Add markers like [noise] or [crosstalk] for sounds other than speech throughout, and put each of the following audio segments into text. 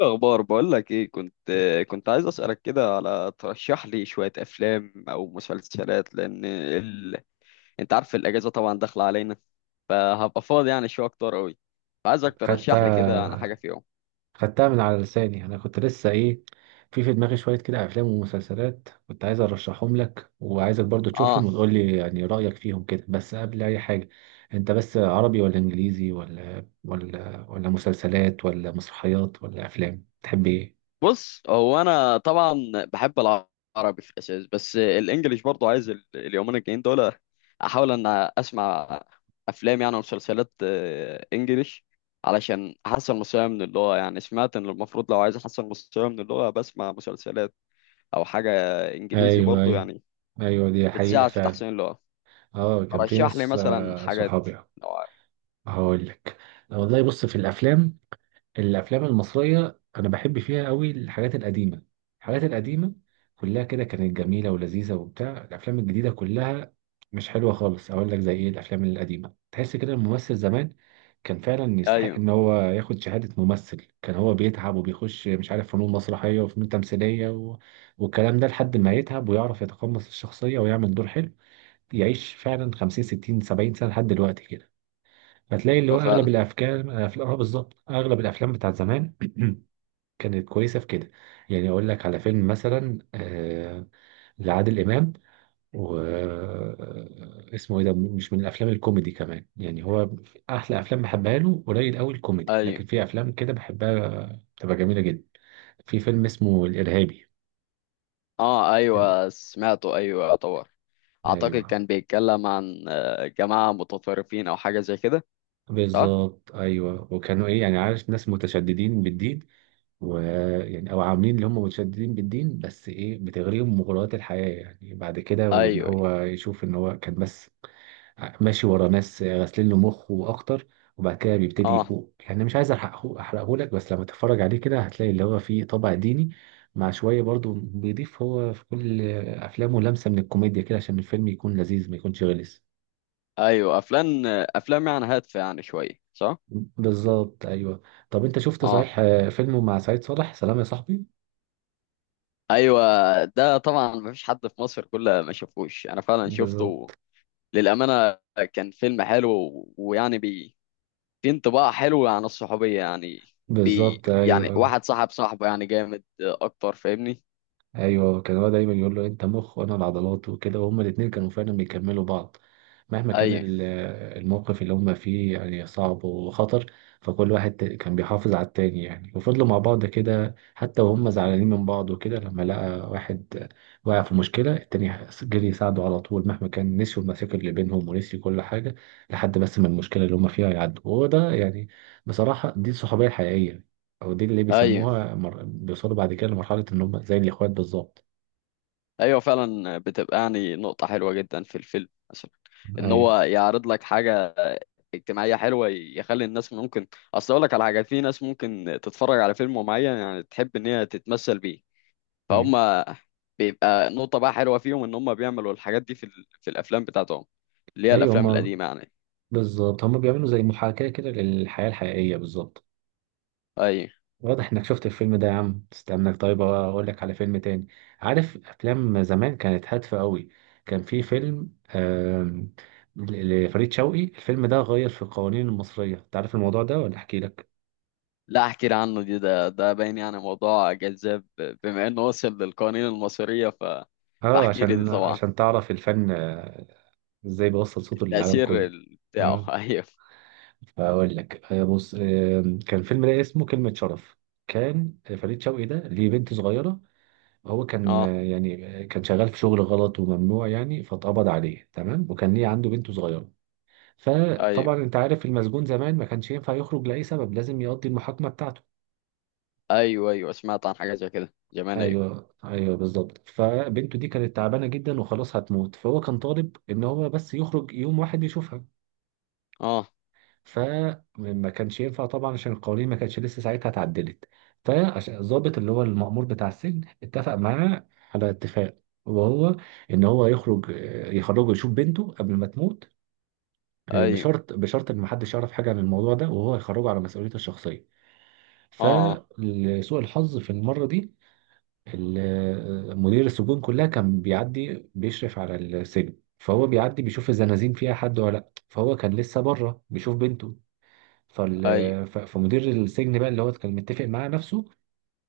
اخبار. بقول لك ايه، كنت عايز اسالك كده على ترشح لي شويه افلام او مسلسلات، لان انت عارف الاجازه طبعا داخله علينا، فهبقى فاضي يعني شويه اكتر قوي، فعايزك ترشح لي كده انا حاجه خدتها. فيهم. خدتها من على لساني، انا كنت لسه في دماغي شويه كده افلام ومسلسلات كنت عايز ارشحهم لك، وعايزك برضو اه. تشوفهم وتقول لي يعني رايك فيهم كده. بس قبل اي حاجه انت بس عربي ولا انجليزي ولا مسلسلات ولا مسرحيات ولا افلام، تحب ايه؟ بص، هو انا طبعا بحب العربي في الاساس، بس الانجليش برضو عايز اليومين الجايين دول احاول ان اسمع افلام يعني ومسلسلات انجليش، علشان احسن مستواي من اللغه. يعني سمعت ان المفروض لو عايز احسن مستواي من اللغه بسمع مسلسلات او حاجه انجليزي ايوه، برضو، ايوه. يعني ايوه، دي حقيقه بتساعد في فعلا. تحسين اللغه. اه، كان في رشح لي ناس، مثلا حاجات صحابي. لو عارف. هقول لك، والله بص، في الافلام، الافلام المصريه انا بحب فيها قوي، الحاجات القديمه الحاجات القديمه كلها كده كانت جميله ولذيذه، وبتاع الافلام الجديده كلها مش حلوه خالص. اقول لك زي ايه، الافلام القديمه تحس كده الممثل زمان كان فعلا يستحق ايوه، ان هو ياخد شهاده ممثل، كان هو بيتعب وبيخش، مش عارف، فنون مسرحيه وفنون تمثيليه، والكلام ده، لحد ما يتعب ويعرف يتقمص الشخصيه ويعمل دور حلو، يعيش فعلا 50 60 70 سنه لحد دلوقتي كده. هتلاقي اللي أيوة هو اغلب فعلا. الافكار افلام، اه بالظبط، اغلب الافلام بتاعت زمان [clears throat] كانت كويسه في كده. يعني اقول لك على فيلم مثلا، لعادل امام، و اسمه ايه ده، مش من الافلام الكوميدي كمان. يعني هو احلى افلام بحبها له قليل قوي الكوميدي، ايوه. لكن في افلام كده بحبها بتبقى جميله جدا. في فيلم اسمه الارهابي. اه ال- ايوه سمعته، ايوه طبعا. اعتقد ايوه كان بيتكلم عن جماعة متطرفين او حاجة زي كده، صح؟ بالظبط. ايوه، وكانوا ايه يعني، عارف، ناس متشددين بالدين. ويعني او عاملين اللي هم متشددين بالدين، بس ايه، بتغريهم مغريات الحياه يعني، بعد كده، ايوه وان أيوة. هو يشوف ان هو كان بس ماشي ورا ناس غاسلين له مخه اكتر. وبعد كده بيبتدي اه يفوق. يعني مش عايز احرقه، احرقه لك، بس لما تتفرج عليه كده هتلاقي اللي هو فيه طابع ديني مع شويه، برضو بيضيف هو في كل افلامه لمسه من الكوميديا كده، عشان الفيلم يكون لذيذ ما يكونش غلس. ايوه. افلام افلام يعني هادفة، يعني شوية، صح؟ بالظبط، ايوه. طب انت شفت اه صحيح، فيلمه مع سعيد صالح، سلام يا صاحبي؟ ايوه. ده طبعا مفيش حد في مصر كله ما شافوش، انا فعلا شفته بالظبط، للأمانة. كان فيلم حلو ويعني في انطباع حلو عن الصحوبية، يعني بالظبط. يعني ايوه، واحد صاحب صاحبه يعني، جامد اكتر، فاهمني؟ ايوه، كان هو دايما يقول له انت مخ وانا العضلات وكده. وهما الاتنين كانوا فعلا بيكملوا بعض، مهما كان ايوه الموقف اللي هما فيه يعني صعب وخطر. فكل واحد كان بيحافظ على التاني يعني، وفضلوا مع بعض كده حتى وهم زعلانين من بعض وكده. لما لقى واحد وقع في مشكلة، التاني جري يساعده على طول، مهما كان نسيوا المشاكل اللي بينهم ونسيوا كل حاجة، لحد بس ما المشكلة اللي هما فيها يعدوا. وهو ده، يعني، بصراحة، دي الصحوبية الحقيقية. او دي اللي ايوه. بيسموها بيوصلوا بعد كده لمرحله ان هم زي الاخوات بالظبط. ايوه فعلا، بتبقى يعني نقطة حلوة جدا في الفيلم، مثلا ان هو ايوه، يعرض لك حاجة اجتماعية حلوة يخلي الناس ممكن، اصل اقول لك على حاجة، في ناس ممكن تتفرج على فيلم معين يعني تحب ان هي تتمثل بيه، ايوه، فهم بيبقى نقطة بقى حلوة فيهم ان هم بيعملوا الحاجات دي في في الافلام بتاعتهم، اللي هي ايوه. الافلام هم القديمة يعني. بالظبط، هم بيعملوا زي محاكاه كده للحياه الحقيقيه بالظبط. اي. واضح انك شفت الفيلم ده يا عم، استناك طيب اقول لك على فيلم تاني. عارف افلام زمان كانت هادفه قوي. كان في فيلم، آم، لفريد شوقي. الفيلم ده غير في القوانين المصريه، انت عارف الموضوع ده ولا احكي لك؟ لا، احكي لي عنه، دي ده ده باين يعني موضوع جذاب بما انه وصل للقوانين المصرية، اه، فاحكي لي دي عشان طبعا. تعرف الفن، ازاي بيوصل صوته للعالم التأثير كله. بتاعه [laughs] آه. ايوه. فاقول لك، بص، كان فيلم ده اسمه كلمة شرف. كان فريد شوقي ده ليه بنت صغيرة. هو كان، اه يعني، كان شغال في شغل غلط وممنوع يعني، فاتقبض عليه، تمام، وكان ليه عنده بنت صغيرة. ايوه فطبعا انت عارف المسجون زمان ما كانش ينفع يخرج لأي سبب، لازم يقضي المحاكمة بتاعته. ايوه. ايوه سمعت عن حاجه زي كده زمان، ايوه. ايوه، ايوه، بالظبط. فبنته دي كانت تعبانة جدا وخلاص هتموت، فهو كان طالب ان هو بس يخرج يوم واحد يشوفها. اه فما كانش ينفع طبعا عشان القوانين ما كانتش لسه ساعتها اتعدلت. فعشان الضابط اللي هو المأمور بتاع السجن اتفق معاه على اتفاق، وهو ان هو يخرج، يخرجه يشوف بنته قبل ما تموت، ايوه. بشرط ان محدش يعرف حاجه عن الموضوع ده، وهو يخرجه على مسؤوليته الشخصيه. اه. آه، فلسوء الحظ في المره دي، مدير السجون كلها كان بيعدي بيشرف على السجن، فهو بيعدي بيشوف الزنازين فيها حد ولا لا، فهو كان لسه بره بيشوف بنته. فال... ايوه فمدير السجن بقى اللي هو كان متفق معاه نفسه،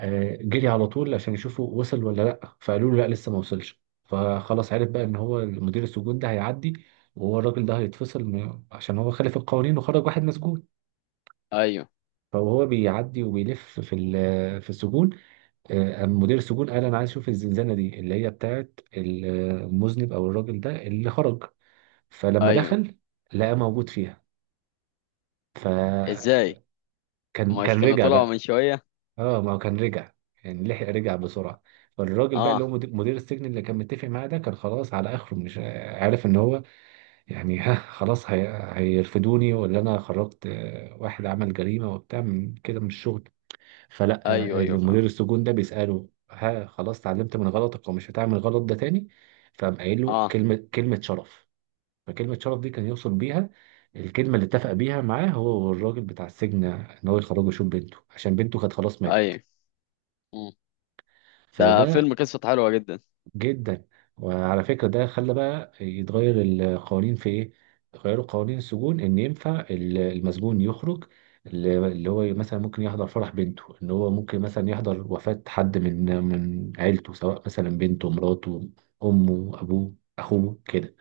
جري على طول عشان يشوفه وصل ولا لا. فقالوا له لا لسه ما وصلش. فخلاص عرف بقى ان هو مدير السجون ده هيعدي، وهو الراجل ده هيتفصل، عشان هو خالف القوانين وخرج واحد مسجون. ايوه فهو بيعدي وبيلف في في السجون. قام مدير السجون قال انا عايز اشوف الزنزانه دي اللي هي بتاعت المذنب او الراجل ده اللي خرج. فلما ايوه. دخل لقى موجود فيها. فكان، ازاي؟ مش كان كانوا رجع طلعوا من بقى. شويه؟ اه، ما هو كان رجع، يعني لحق رجع بسرعة. فالراجل بقى اللي اه هو مدير السجن اللي كان متفق معاه ده، كان خلاص على اخره، مش عارف ان هو يعني [laughs] ها خلاص هيرفدوني ولا انا خرجت، واحد عمل جريمة وبتاع، من كده من الشغل. فلا، ايوه ايوه فاهم. المدير السجون ده بيسأله، ها خلاص اتعلمت من غلطك ومش هتعمل غلط ده تاني؟ فقام قايل له اه كلمة، كلمة شرف. فكلمة شرف دي كان يوصل بيها الكلمة اللي اتفق بيها معاه هو والراجل بتاع السجن، ان هو يخرجه يشوف بنته، عشان بنته كانت خلاص ماتت. ايوه. مم. ده فده. فيلم قصته حلوه جدا. جدا. وعلى فكرة، ده خلى بقى يتغير القوانين في ايه؟ غيروا قوانين السجون ان ينفع المسجون يخرج، اللي هو مثلا ممكن يحضر فرح بنته، ان هو ممكن مثلا يحضر وفاة حد من عيلته، سواء مثلا بنته، مراته، امه، ابوه، اخوه كده.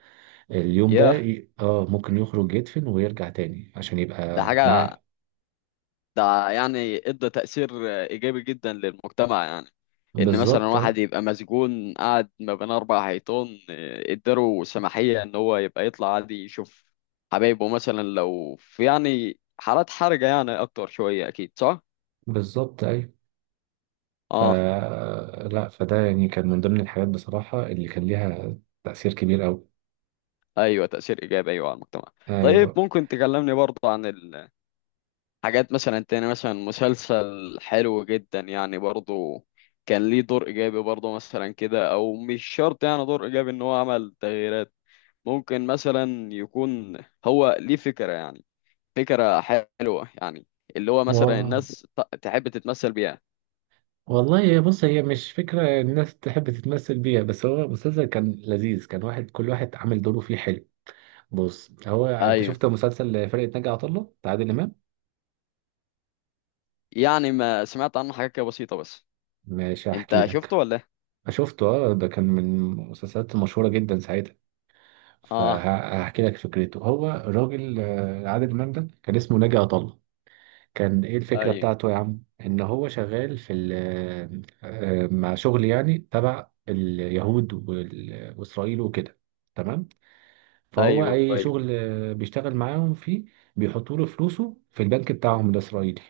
اليوم ده ياه، اه ممكن يخرج يدفن ويرجع تاني عشان ده يبقى حاجه، مع. ده يعني ادى تأثير إيجابي جدا للمجتمع، يعني إن مثلا بالظبط، واحد يبقى مسجون قاعد ما بين أربع حيطان، اداله سماحية إن هو يبقى يطلع عادي يشوف حبايبه، مثلا لو في يعني حالات حرجة يعني، أكتر شوية، أكيد صح؟ بالظبط، ايوه. ف آه. لا فده يعني كان من ضمن الحاجات بصراحة اللي كان ليها تأثير كبير أوي. أيوه، تأثير إيجابي، أيوه، على المجتمع. طيب ايوه، ممكن تكلمني برضه عن الحاجات مثلا تاني، مثلا مسلسل حلو جدا يعني برضه كان ليه دور إيجابي برضه، مثلا كده، أو مش شرط يعني دور إيجابي إن هو عمل تغييرات، ممكن مثلا يكون هو ليه فكرة يعني، فكرة حلوة يعني، اللي هو مثلا و... الناس تحب تتمثل بيها. والله بص، هي مش فكره الناس تحب تتمثل بيها، بس هو المسلسل كان لذيذ، كان واحد كل واحد عامل دوره فيه حلو. بص، هو انت ايوه، شفت مسلسل فرقه ناجي عطا الله بتاع عادل امام؟ يعني ما سمعت عنه حاجة كده بسيطة بس. ماشي، هحكي انت شفته لك. ولا إيه؟ شفته، اه، ده كان من المسلسلات المشهوره جدا ساعتها. اه فهحكي لك فكرته. هو الراجل، عادل امام ده، كان اسمه ناجي عطا الله. كان ايه الفكرة ايوه بتاعته يا عم، ان هو شغال في مع شغل يعني تبع اليهود واسرائيل وكده، تمام. فهو ايوه اي ايوه. شغل، بيشتغل معاهم فيه، بيحطوا له فلوسه في البنك بتاعهم الاسرائيلي.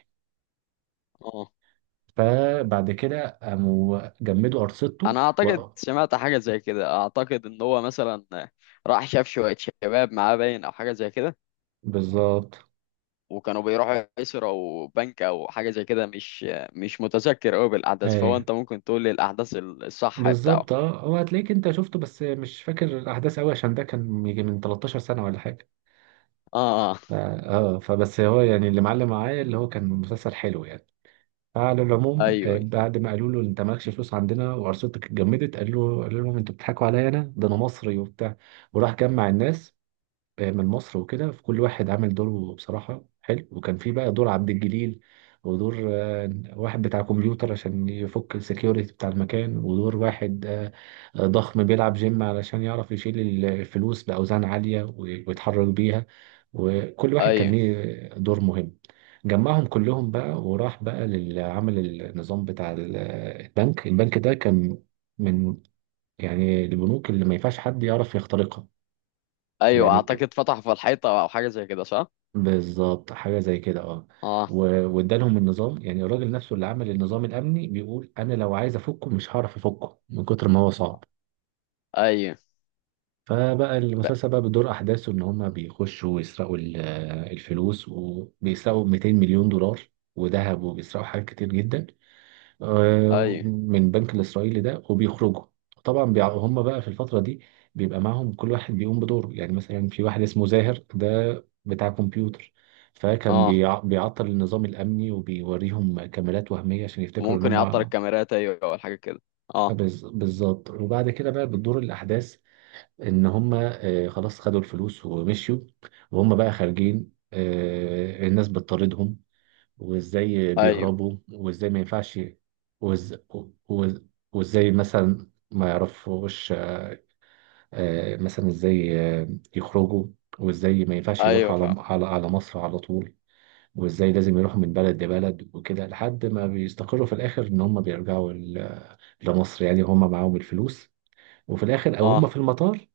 اه. فبعد كده قاموا جمدوا ارصدته انا اعتقد سمعت حاجة زي كده، اعتقد ان هو مثلا راح شاف شوية شباب معاه باين او حاجة زي كده، بالظبط وكانوا بيروحوا يسرقوا او بنك او حاجة زي كده، مش، مش متذكر قوي بالاحداث، فهو ايوه، انت ممكن تقول لي الاحداث الصح بتاعه. بالظبط، اه. هو هتلاقيك انت شفته بس مش فاكر الاحداث قوي، عشان ده كان يجي من 13 سنة ولا حاجة. اه آه. ف- اه فبس هو يعني اللي معلم معايا اللي هو كان مسلسل حلو يعني. فعلى العموم، ايوه بعد ما قالوا له انت مالكش فلوس عندنا وارصدتك اتجمدت، قال له، قالوا لهم انتوا بتضحكوا عليا، انا ده انا مصري وبتاع. وراح جمع الناس، من مصر وكده، في كل واحد عامل دوره بصراحة حلو. وكان في بقى دور عبد الجليل، ودور واحد بتاع كمبيوتر عشان يفك السكيورتي بتاع المكان، ودور واحد ضخم بيلعب جيم علشان يعرف يشيل الفلوس بأوزان عالية ويتحرك بيها. وكل واحد كان ايوه ليه دور مهم. جمعهم كلهم بقى، وراح بقى للعمل النظام بتاع البنك ده كان من، يعني، البنوك اللي ما ينفعش حد يعرف يخترقها. ايوه، يعني اعتقد فتح في الحيطه او حاجه زي كده، صح؟ بالظبط حاجه زي كده، اه. اه و- وادالهم النظام، يعني الراجل نفسه اللي عمل النظام الامني بيقول انا لو عايز افكه مش هعرف افكه من كتر ما هو صعب. ايوه. فبقى ب- المسلسل بقى بدور احداثه ان هم بيخشوا ويسرقوا الفلوس وبيسرقوا 200 مليون دولار وذهب، وبيسرقوا حاجات كتير جدا، ايوه. من البنك الإسرائيلي ده وبيخرجوا. طبعا هم بقى في الفترة دي بيبقى معاهم كل واحد بيقوم بدوره. يعني مثلا في واحد اسمه زاهر ده، بتاع كمبيوتر، فكان اه، بيعطل النظام الأمني وبيوريهم كاميرات وهمية عشان يفتكروا إن ممكن هم، يعطل الكاميرات، ايوه او حاجه كده. اه بالظبط وبعد كده بقى بتدور الأحداث إن هم، خلاص خدوا الفلوس ومشيوا، وهم بقى خارجين، الناس بتطاردهم، وازاي ايوه. بيهربوا، وازاي ما ينفعش، وإز... وإز... وازاي مثلا ما يعرفوش، مثلا ازاي، يخرجوا، وازاي ما ينفعش ايوه يروحوا على فعلا. على مصر على طول، وازاي لازم يروحوا من بلد لبلد وكده، لحد ما بيستقروا في الاخر ان هم بيرجعوا لمصر يعني هم معاهم الفلوس، وفي الاخر او هم اه في المطار،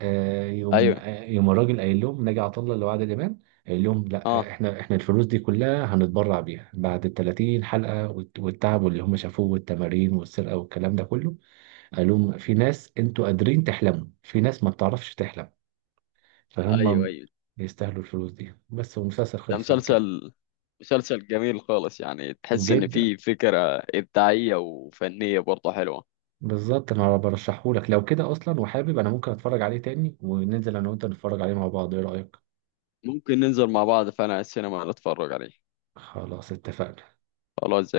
ايوه. يوم الراجل قايل لهم، ناجي عطا الله اللي هو عادل امام، قايل لهم لا، اه احنا، الفلوس دي كلها هنتبرع بيها بعد ال 30 حلقه، والتعب واللي هم شافوه والتمارين والسرقه والكلام ده كله. قال لهم، في ناس انتوا قادرين تحلموا، في ناس ما بتعرفش تحلم، ايوه فهم ايوه. يستاهلوا الفلوس دي بس. والمسلسل ده خلص على كده. مسلسل جميل خالص، يعني تحس ان جدا. فيه فكره ابداعيه وفنيه برضه حلوه. بالظبط، انا برشحه لك لو كده اصلا، وحابب، انا ممكن اتفرج عليه تاني، وننزل انا وانت نتفرج عليه مع بعض، ايه رايك؟ ممكن ننزل مع بعض، فانا السينما نتفرج عليه. خلاص اتفقنا. خلاص.